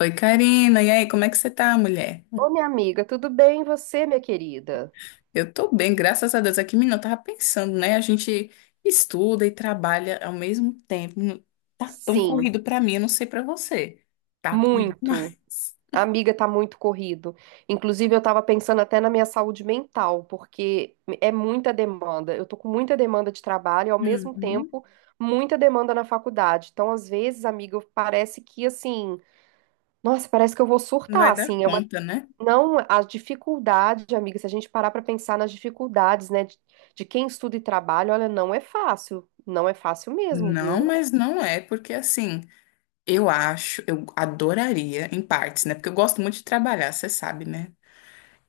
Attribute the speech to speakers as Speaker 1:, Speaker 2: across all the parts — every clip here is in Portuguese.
Speaker 1: Oi, Karina. E aí, como é que você tá, mulher?
Speaker 2: Ô, minha amiga, tudo bem e você, minha querida?
Speaker 1: Eu tô bem, graças a Deus. Aqui, menina, eu tava pensando, né? A gente estuda e trabalha ao mesmo tempo. Tá tão
Speaker 2: Sim,
Speaker 1: corrido pra mim, eu não sei pra você. Tá corrido
Speaker 2: muito.
Speaker 1: demais.
Speaker 2: A amiga tá muito corrido. Inclusive, eu tava pensando até na minha saúde mental, porque é muita demanda. Eu tô com muita demanda de trabalho e, ao mesmo
Speaker 1: Uhum.
Speaker 2: tempo, muita demanda na faculdade. Então, às vezes, amiga, parece que assim, nossa, parece que eu vou
Speaker 1: Não
Speaker 2: surtar,
Speaker 1: vai dar
Speaker 2: assim.
Speaker 1: conta, né?
Speaker 2: Não, a dificuldade, amiga, se a gente parar pra pensar nas dificuldades, né, de quem estuda e trabalha, olha, não é fácil. Não é fácil mesmo,
Speaker 1: Não,
Speaker 2: viu?
Speaker 1: mas não é, porque assim, eu acho, eu adoraria, em partes, né? Porque eu gosto muito de trabalhar, você sabe, né?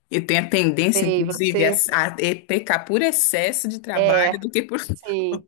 Speaker 1: Eu tenho a tendência,
Speaker 2: Sei,
Speaker 1: inclusive, a,
Speaker 2: você.
Speaker 1: a pecar por excesso de trabalho
Speaker 2: É,
Speaker 1: do que por.
Speaker 2: sim.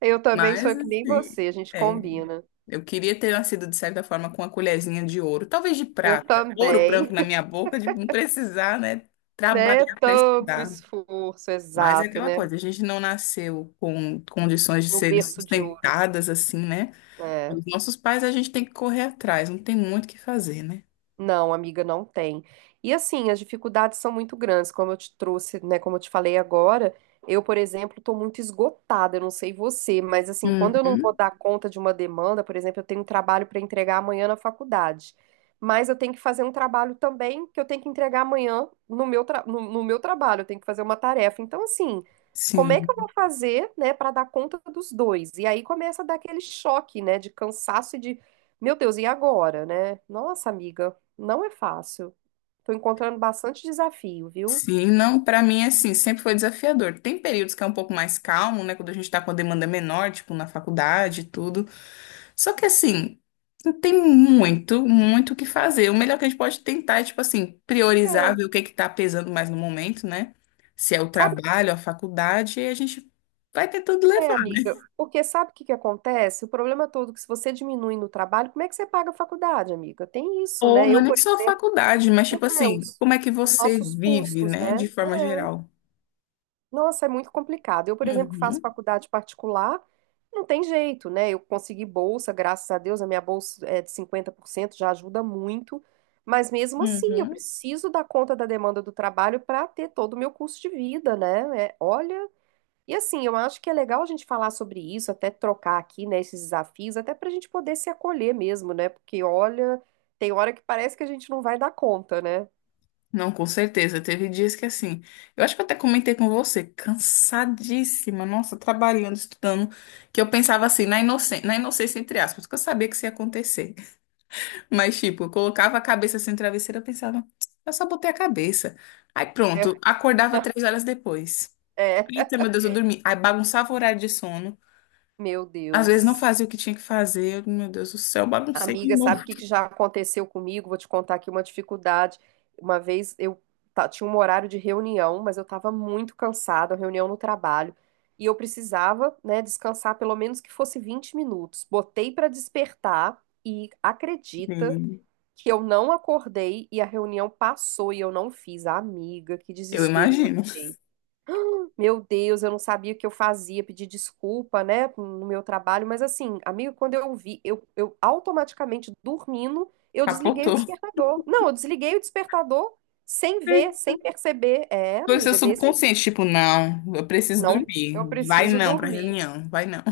Speaker 2: Eu também sou
Speaker 1: Mas,
Speaker 2: que nem
Speaker 1: assim,
Speaker 2: você, a gente
Speaker 1: é,
Speaker 2: combina.
Speaker 1: eu queria ter nascido, de certa forma, com uma colherzinha de ouro, talvez de
Speaker 2: Eu
Speaker 1: prata, ouro branco
Speaker 2: também,
Speaker 1: na minha boca, de não precisar, né,
Speaker 2: né?
Speaker 1: trabalhar para
Speaker 2: Tanto
Speaker 1: estudar.
Speaker 2: esforço,
Speaker 1: Mas é
Speaker 2: exato,
Speaker 1: aquela
Speaker 2: né?
Speaker 1: coisa, a gente não nasceu com condições de
Speaker 2: No
Speaker 1: serem
Speaker 2: berço de ouro.
Speaker 1: sustentadas, assim, né?
Speaker 2: É.
Speaker 1: Os nossos pais, a gente tem que correr atrás, não tem muito o que fazer, né?
Speaker 2: Não, amiga, não tem. E assim, as dificuldades são muito grandes, como eu te trouxe, né? Como eu te falei agora, eu, por exemplo, estou muito esgotada, eu não sei você, mas assim, quando eu não vou
Speaker 1: Uhum,
Speaker 2: dar conta de uma demanda, por exemplo, eu tenho um trabalho para entregar amanhã na faculdade, mas eu tenho que fazer um trabalho também que eu tenho que entregar amanhã no meu, no, no meu trabalho, eu tenho que fazer uma tarefa. Então, assim, como é que eu vou
Speaker 1: sim.
Speaker 2: fazer, né, para dar conta dos dois? E aí começa a dar aquele choque, né, de cansaço e de, meu Deus, e agora, né? Nossa, amiga. Não é fácil. Tô encontrando bastante desafio, viu?
Speaker 1: Sim, não, pra mim, assim, sempre foi desafiador. Tem períodos que é um pouco mais calmo, né? Quando a gente tá com a demanda menor, tipo, na faculdade e tudo. Só que assim, tem muito, muito o que fazer. O melhor que a gente pode tentar é, tipo assim, priorizar,
Speaker 2: É.
Speaker 1: ver o que que tá pesando mais no momento, né? Se é o
Speaker 2: Sabe o
Speaker 1: trabalho, a faculdade, e a gente vai tentando
Speaker 2: que é,
Speaker 1: levar.
Speaker 2: amiga? Porque sabe o que que acontece? O problema todo é que se você diminui no trabalho, como é que você paga a faculdade, amiga? Tem isso,
Speaker 1: Ou
Speaker 2: né?
Speaker 1: não é
Speaker 2: Eu,
Speaker 1: nem
Speaker 2: por
Speaker 1: só a
Speaker 2: exemplo,
Speaker 1: faculdade, mas
Speaker 2: meu
Speaker 1: tipo assim,
Speaker 2: Deus,
Speaker 1: como é que
Speaker 2: os
Speaker 1: você
Speaker 2: nossos
Speaker 1: vive,
Speaker 2: custos,
Speaker 1: né?
Speaker 2: né?
Speaker 1: De forma geral.
Speaker 2: Nossa, é muito complicado. Eu, por exemplo, que faço
Speaker 1: Uhum,
Speaker 2: faculdade particular, não tem jeito, né? Eu consegui bolsa, graças a Deus, a minha bolsa é de 50%, já ajuda muito. Mas mesmo assim, eu
Speaker 1: uhum.
Speaker 2: preciso dar conta da demanda do trabalho para ter todo o meu custo de vida, né? É, olha, e assim, eu acho que é legal a gente falar sobre isso, até trocar aqui, né, esses desafios, até para a gente poder se acolher mesmo, né? Porque olha, tem hora que parece que a gente não vai dar conta, né?
Speaker 1: Não, com certeza. Teve dias que assim, eu acho que eu até comentei com você, cansadíssima, nossa, trabalhando, estudando, que eu pensava assim, na inocência entre aspas, que eu sabia que isso ia acontecer. Mas tipo, eu colocava a cabeça assim no travesseiro, eu pensava, eu só botei a cabeça. Aí pronto, acordava três horas depois.
Speaker 2: É,
Speaker 1: Eita, meu Deus, eu dormi. Aí bagunçava o horário de sono.
Speaker 2: meu
Speaker 1: Às vezes não
Speaker 2: Deus.
Speaker 1: fazia o que tinha que fazer. Eu, meu Deus do céu, baguncei de
Speaker 2: Amiga,
Speaker 1: novo.
Speaker 2: sabe o que que já aconteceu comigo? Vou te contar aqui uma dificuldade. Uma vez eu tinha um horário de reunião, mas eu estava muito cansada, reunião no trabalho, e eu precisava, né, descansar pelo menos que fosse 20 minutos. Botei para despertar e acredita
Speaker 1: Sim,
Speaker 2: que eu não acordei e a reunião passou e eu não fiz. Amiga, que
Speaker 1: eu
Speaker 2: desespero que eu
Speaker 1: imagino.
Speaker 2: fiquei. Meu Deus, eu não sabia o que eu fazia, pedi desculpa, né, no meu trabalho, mas assim, amigo, quando eu vi, eu automaticamente dormindo, eu desliguei o
Speaker 1: Capotou.
Speaker 2: despertador. Não, eu desliguei o despertador sem ver, sem perceber. É,
Speaker 1: Foi o seu
Speaker 2: amiga, desse.
Speaker 1: subconsciente, tipo, não, eu preciso
Speaker 2: Não,
Speaker 1: dormir.
Speaker 2: eu
Speaker 1: Vai
Speaker 2: preciso
Speaker 1: não pra
Speaker 2: dormir.
Speaker 1: reunião, vai não.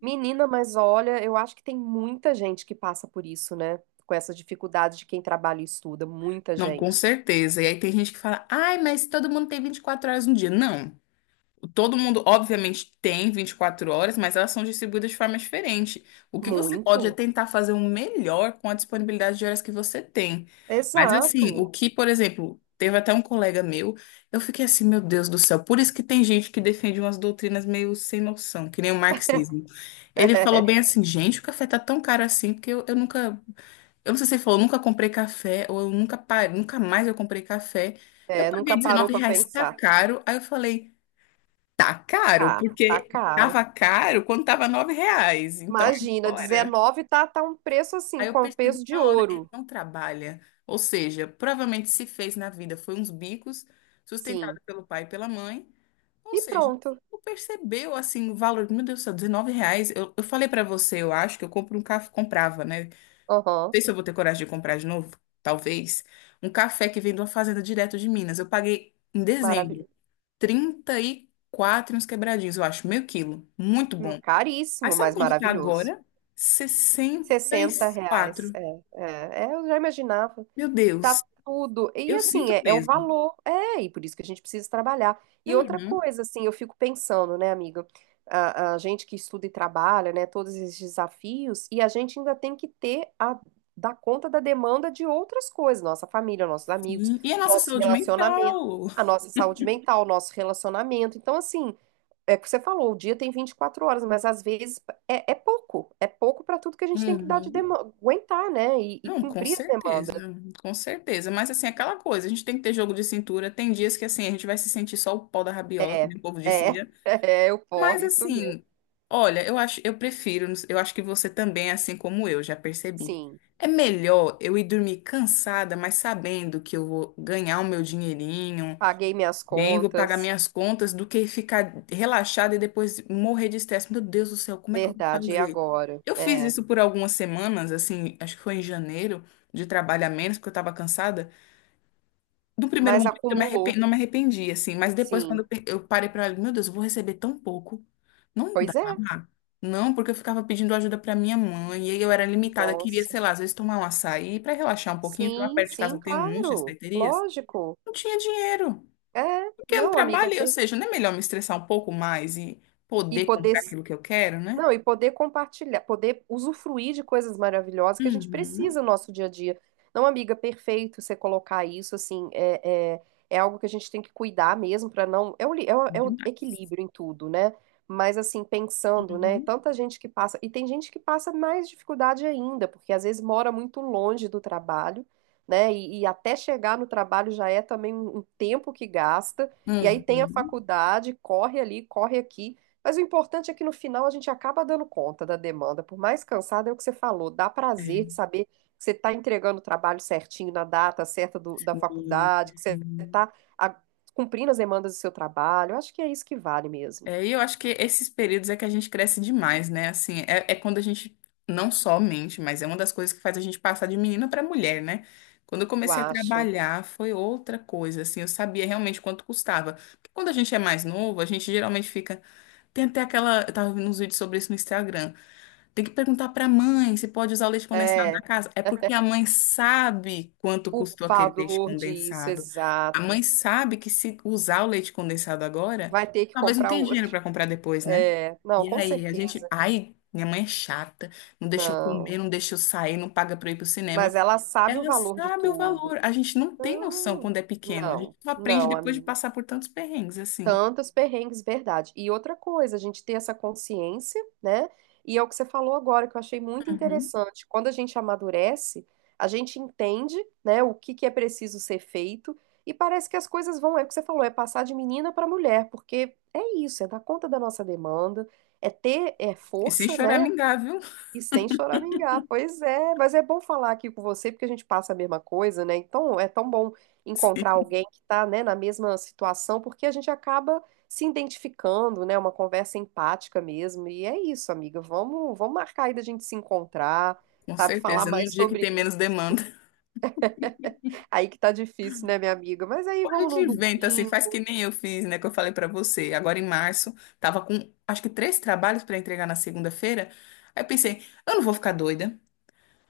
Speaker 2: Menina, mas olha, eu acho que tem muita gente que passa por isso, né? Com essa dificuldade de quem trabalha e estuda, muita
Speaker 1: Não, com
Speaker 2: gente.
Speaker 1: certeza. E aí tem gente que fala, ai, mas todo mundo tem 24 horas no dia. Não. Todo mundo, obviamente, tem 24 horas, mas elas são distribuídas de forma diferente. O que você pode é
Speaker 2: Muito.
Speaker 1: tentar fazer o melhor com a disponibilidade de horas que você tem. Mas, assim, o
Speaker 2: Exato.
Speaker 1: que, por exemplo, teve até um colega meu, eu fiquei assim, meu Deus do céu, por isso que tem gente que defende umas doutrinas meio sem noção, que nem o marxismo. Ele falou bem assim, gente, o café tá tão caro assim, porque eu nunca. Eu não sei se ele falou, nunca comprei café, ou eu nunca parei, nunca mais eu comprei café. Eu
Speaker 2: É,
Speaker 1: paguei
Speaker 2: nunca parou
Speaker 1: 19
Speaker 2: para
Speaker 1: reais, tá
Speaker 2: pensar.
Speaker 1: caro. Aí eu falei. Tá caro,
Speaker 2: Tá,
Speaker 1: porque
Speaker 2: caro.
Speaker 1: tava caro quando tava R$ 9. Então
Speaker 2: Imagina,
Speaker 1: agora.
Speaker 2: 19 tá, tá um preço assim,
Speaker 1: Aí eu
Speaker 2: com
Speaker 1: percebi
Speaker 2: peso de
Speaker 1: na hora, ele
Speaker 2: ouro.
Speaker 1: não trabalha. Ou seja, provavelmente se fez na vida foi uns bicos,
Speaker 2: Sim.
Speaker 1: sustentado pelo pai e pela mãe. Ou
Speaker 2: E
Speaker 1: seja,
Speaker 2: pronto.
Speaker 1: não percebeu assim o valor. Meu Deus do céu, R$ 19. Eu falei pra você, eu acho que eu compro um café, comprava, né? Não
Speaker 2: Aham.
Speaker 1: sei se eu vou ter coragem de comprar de novo, talvez. Um café que vem de uma fazenda direto de Minas. Eu paguei em dezembro
Speaker 2: Maravilhoso.
Speaker 1: 34 e uns quebradinhos, eu acho. Meio quilo. Muito bom. Aí
Speaker 2: Caríssimo,
Speaker 1: sabe
Speaker 2: mas
Speaker 1: quanto tá
Speaker 2: maravilhoso.
Speaker 1: agora? sessenta e
Speaker 2: 60 reais.
Speaker 1: quatro
Speaker 2: É, eu já imaginava.
Speaker 1: Meu
Speaker 2: Tá
Speaker 1: Deus,
Speaker 2: tudo. E
Speaker 1: eu
Speaker 2: assim,
Speaker 1: sinto
Speaker 2: é o
Speaker 1: peso.
Speaker 2: valor. É, e por isso que a gente precisa trabalhar. E outra
Speaker 1: Uhum.
Speaker 2: coisa, assim, eu fico pensando, né, amiga? A gente que estuda e trabalha, né, todos esses desafios, e a gente ainda tem que ter a dar conta da demanda de outras coisas, nossa família, nossos amigos,
Speaker 1: Sim. E a nossa
Speaker 2: nosso
Speaker 1: saúde
Speaker 2: relacionamento,
Speaker 1: mental?
Speaker 2: a nossa saúde mental, nosso relacionamento. Então, assim, é o que você falou, o dia tem 24 horas, mas às vezes é pouco, é pouco para tudo que a gente tem que dar de
Speaker 1: Uhum.
Speaker 2: demanda, aguentar, né, e
Speaker 1: Não, com
Speaker 2: cumprir as
Speaker 1: certeza,
Speaker 2: demandas.
Speaker 1: com certeza. Mas assim, aquela coisa, a gente tem que ter jogo de cintura. Tem dias que assim, a gente vai se sentir só o pau da rabiola, que
Speaker 2: É,
Speaker 1: nem o povo
Speaker 2: é,
Speaker 1: dizia.
Speaker 2: é o
Speaker 1: Mas
Speaker 2: porre, isso mesmo.
Speaker 1: assim, olha, eu acho, eu prefiro, eu acho que você também, é assim como eu, já percebi.
Speaker 2: Sim,
Speaker 1: É melhor eu ir dormir cansada, mas sabendo que eu vou ganhar o meu dinheirinho,
Speaker 2: paguei minhas
Speaker 1: bem, vou pagar
Speaker 2: contas,
Speaker 1: minhas contas, do que ficar relaxada e depois morrer de estresse. Meu Deus do céu, como é que eu vou
Speaker 2: verdade, e
Speaker 1: fazer?
Speaker 2: agora?
Speaker 1: Eu fiz
Speaker 2: É,
Speaker 1: isso por algumas semanas, assim, acho que foi em janeiro, de trabalho a menos, porque eu estava cansada. Do primeiro
Speaker 2: mas
Speaker 1: momento
Speaker 2: acumulou,
Speaker 1: não me arrependi, assim, mas depois quando
Speaker 2: sim.
Speaker 1: eu parei pra olhar, meu Deus, eu vou receber tão pouco. Não dá.
Speaker 2: Pois é,
Speaker 1: Não, porque eu ficava pedindo ajuda pra minha mãe, e aí eu era limitada, queria,
Speaker 2: nossa.
Speaker 1: sei lá, às vezes tomar um açaí pra relaxar um pouquinho, porque lá
Speaker 2: Sim,
Speaker 1: perto de
Speaker 2: sim,
Speaker 1: casa tem um monte de
Speaker 2: claro,
Speaker 1: açaiterias.
Speaker 2: lógico.
Speaker 1: Não tinha dinheiro.
Speaker 2: É,
Speaker 1: Porque eu não
Speaker 2: não, amiga, é
Speaker 1: trabalhei, ou
Speaker 2: des-
Speaker 1: seja, não é melhor me estressar um pouco mais e
Speaker 2: e
Speaker 1: poder
Speaker 2: poder.
Speaker 1: comprar aquilo que eu quero, né?
Speaker 2: Não, e poder compartilhar, poder usufruir de coisas maravilhosas que a gente
Speaker 1: Uhum.
Speaker 2: precisa no nosso dia a dia. Não, amiga, perfeito você colocar isso, assim, é algo que a gente tem que cuidar mesmo para não. É o, é o
Speaker 1: Demais.
Speaker 2: equilíbrio em tudo, né? Mas, assim, pensando, né?
Speaker 1: Uhum.
Speaker 2: Tanta gente que passa. E tem gente que passa mais dificuldade ainda, porque às vezes mora muito longe do trabalho, né? E até chegar no trabalho já é também um um tempo que gasta. E aí tem a
Speaker 1: Uhum.
Speaker 2: faculdade, corre ali, corre aqui. Mas o importante é que no final a gente acaba dando conta da demanda, por mais cansada é o que você falou, dá prazer de
Speaker 1: É.
Speaker 2: saber que você está entregando o trabalho certinho na data certa da
Speaker 1: Sim,
Speaker 2: faculdade, que você
Speaker 1: sim.
Speaker 2: está cumprindo as demandas do seu trabalho. Eu acho que é isso que vale mesmo.
Speaker 1: É, e eu acho que esses períodos é que a gente cresce demais, né? Assim, é, é quando a gente não só mente, mas é uma das coisas que faz a gente passar de menina para mulher, né? Quando eu
Speaker 2: Eu
Speaker 1: comecei a
Speaker 2: acho.
Speaker 1: trabalhar, foi outra coisa, assim, eu sabia realmente quanto custava. Porque quando a gente é mais novo, a gente geralmente fica. Tem até aquela. Eu tava vendo uns vídeos sobre isso no Instagram. Tem que perguntar para a mãe se pode usar o leite condensado
Speaker 2: É,
Speaker 1: da casa. É porque a mãe sabe quanto
Speaker 2: o
Speaker 1: custou aquele leite
Speaker 2: valor disso,
Speaker 1: condensado. A
Speaker 2: exato.
Speaker 1: mãe sabe que se usar o leite condensado agora,
Speaker 2: Vai ter que
Speaker 1: talvez não
Speaker 2: comprar
Speaker 1: tenha dinheiro
Speaker 2: outro.
Speaker 1: para comprar depois, né?
Speaker 2: É, não,
Speaker 1: E
Speaker 2: com
Speaker 1: aí, a gente.
Speaker 2: certeza.
Speaker 1: Ai, minha mãe é chata, não deixa eu
Speaker 2: Não.
Speaker 1: comer, não deixa eu sair, não paga para eu ir pro cinema.
Speaker 2: Mas ela sabe o
Speaker 1: Ela
Speaker 2: valor de
Speaker 1: sabe o
Speaker 2: tudo.
Speaker 1: valor. A gente não tem noção
Speaker 2: Não,
Speaker 1: quando é pequeno. A gente
Speaker 2: não,
Speaker 1: só aprende
Speaker 2: não,
Speaker 1: depois de
Speaker 2: amiga.
Speaker 1: passar por tantos perrengues assim.
Speaker 2: Tantos perrengues, verdade. E outra coisa, a gente ter essa consciência, né? E é o que você falou agora, que eu achei muito
Speaker 1: Uhum.
Speaker 2: interessante. Quando a gente amadurece, a gente entende, né, o que que é preciso ser feito, e parece que as coisas vão, é o que você falou, é passar de menina para mulher, porque é isso, é dar conta da nossa demanda, é ter
Speaker 1: E sem
Speaker 2: força, né?
Speaker 1: choramingar, viu?
Speaker 2: E sem choramingar, pois é, mas é bom falar aqui com você, porque a gente passa a mesma coisa, né? Então é tão bom encontrar
Speaker 1: Sim,
Speaker 2: alguém que tá, né, na mesma situação, porque a gente acaba se identificando, né? Uma conversa empática mesmo. E é isso, amiga. Vamos marcar aí da gente se encontrar,
Speaker 1: com
Speaker 2: sabe? Falar
Speaker 1: certeza. Num
Speaker 2: mais
Speaker 1: dia que
Speaker 2: sobre
Speaker 1: tem menos
Speaker 2: isso.
Speaker 1: demanda.
Speaker 2: Aí que tá difícil, né, minha amiga? Mas aí
Speaker 1: A
Speaker 2: vamos
Speaker 1: gente
Speaker 2: num
Speaker 1: inventa assim, faz
Speaker 2: domingo,
Speaker 1: que nem eu fiz, né? Que eu falei pra você. Agora em março, tava com acho que três trabalhos pra entregar na segunda-feira. Aí eu pensei, eu não vou ficar doida,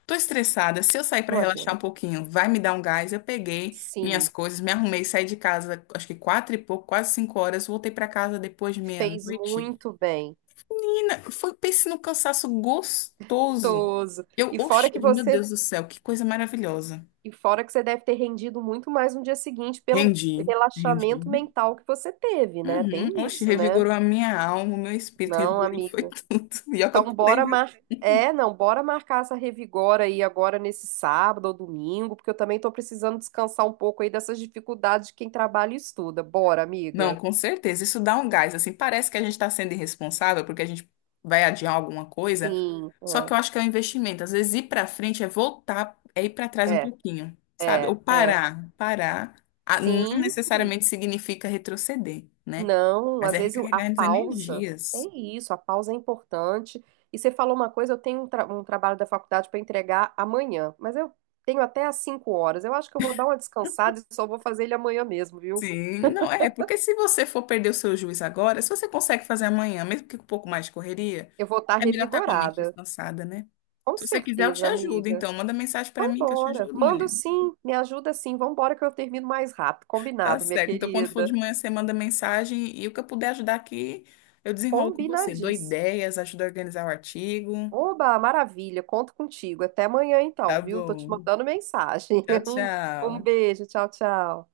Speaker 1: tô estressada. Se eu sair pra
Speaker 2: não
Speaker 1: relaxar um
Speaker 2: adianta.
Speaker 1: pouquinho, vai me dar um gás. Eu peguei minhas
Speaker 2: Sim,
Speaker 1: coisas, me arrumei, saí de casa, acho que quatro e pouco, quase 5 horas. Voltei pra casa depois de
Speaker 2: fez
Speaker 1: meia-noite.
Speaker 2: muito bem.
Speaker 1: Menina, foi, pense num cansaço gostoso.
Speaker 2: Toso.
Speaker 1: Eu, oxe, meu Deus do céu, que coisa maravilhosa.
Speaker 2: E fora que você deve ter rendido muito mais no dia seguinte pelo
Speaker 1: Rendi,
Speaker 2: relaxamento
Speaker 1: rendi.
Speaker 2: mental que você teve, né?
Speaker 1: Uhum.
Speaker 2: Tem
Speaker 1: Oxe,
Speaker 2: isso, né?
Speaker 1: revigorou a minha alma, o meu espírito
Speaker 2: Não,
Speaker 1: revigorou, foi
Speaker 2: amiga.
Speaker 1: tudo. E olha que eu
Speaker 2: Então,
Speaker 1: pulei,
Speaker 2: bora
Speaker 1: viu?
Speaker 2: mar... É, não, bora marcar essa revigora aí agora nesse sábado ou domingo, porque eu também tô precisando descansar um pouco aí dessas dificuldades de quem trabalha e estuda. Bora,
Speaker 1: Não,
Speaker 2: amiga.
Speaker 1: com certeza. Isso dá um gás, assim. Parece que a gente está sendo irresponsável porque a gente vai adiar alguma coisa.
Speaker 2: Sim.
Speaker 1: Só que eu acho que é um investimento. Às vezes ir para frente é voltar, é ir para trás um
Speaker 2: É,
Speaker 1: pouquinho, sabe? Ou
Speaker 2: é.
Speaker 1: parar. Parar ah, não
Speaker 2: Sim,
Speaker 1: necessariamente significa retroceder, né?
Speaker 2: não,
Speaker 1: Mas
Speaker 2: às
Speaker 1: é
Speaker 2: vezes a
Speaker 1: recarregar as
Speaker 2: pausa, é
Speaker 1: energias.
Speaker 2: isso, a pausa é importante. E você falou uma coisa, eu tenho um trabalho da faculdade para entregar amanhã, mas eu tenho até às 5 horas. Eu acho que eu vou dar uma descansada e só vou fazer ele amanhã mesmo, viu?
Speaker 1: Sim, não é, porque se você for perder o seu juiz agora, se você consegue fazer amanhã, mesmo que com um pouco mais de correria,
Speaker 2: Eu vou estar
Speaker 1: é melhor estar com a mente
Speaker 2: revigorada.
Speaker 1: descansada, né?
Speaker 2: Com
Speaker 1: Se você quiser, eu te
Speaker 2: certeza,
Speaker 1: ajudo.
Speaker 2: amiga.
Speaker 1: Então, manda mensagem para
Speaker 2: Então,
Speaker 1: mim que eu te
Speaker 2: bora.
Speaker 1: ajudo,
Speaker 2: Mando
Speaker 1: mulher.
Speaker 2: sim, me ajuda sim. Vambora que eu termino mais rápido.
Speaker 1: Tá
Speaker 2: Combinado, minha
Speaker 1: certo. Então, quando for de
Speaker 2: querida.
Speaker 1: manhã, você manda mensagem e o que eu puder ajudar aqui, eu desenrolo com você. Dou
Speaker 2: Combinadíssimo.
Speaker 1: ideias, ajudo a organizar o artigo.
Speaker 2: Oba, maravilha, conto contigo. Até amanhã então,
Speaker 1: Tá
Speaker 2: viu? Tô te
Speaker 1: bom.
Speaker 2: mandando mensagem.
Speaker 1: Tchau,
Speaker 2: Um
Speaker 1: tchau.
Speaker 2: beijo, tchau, tchau.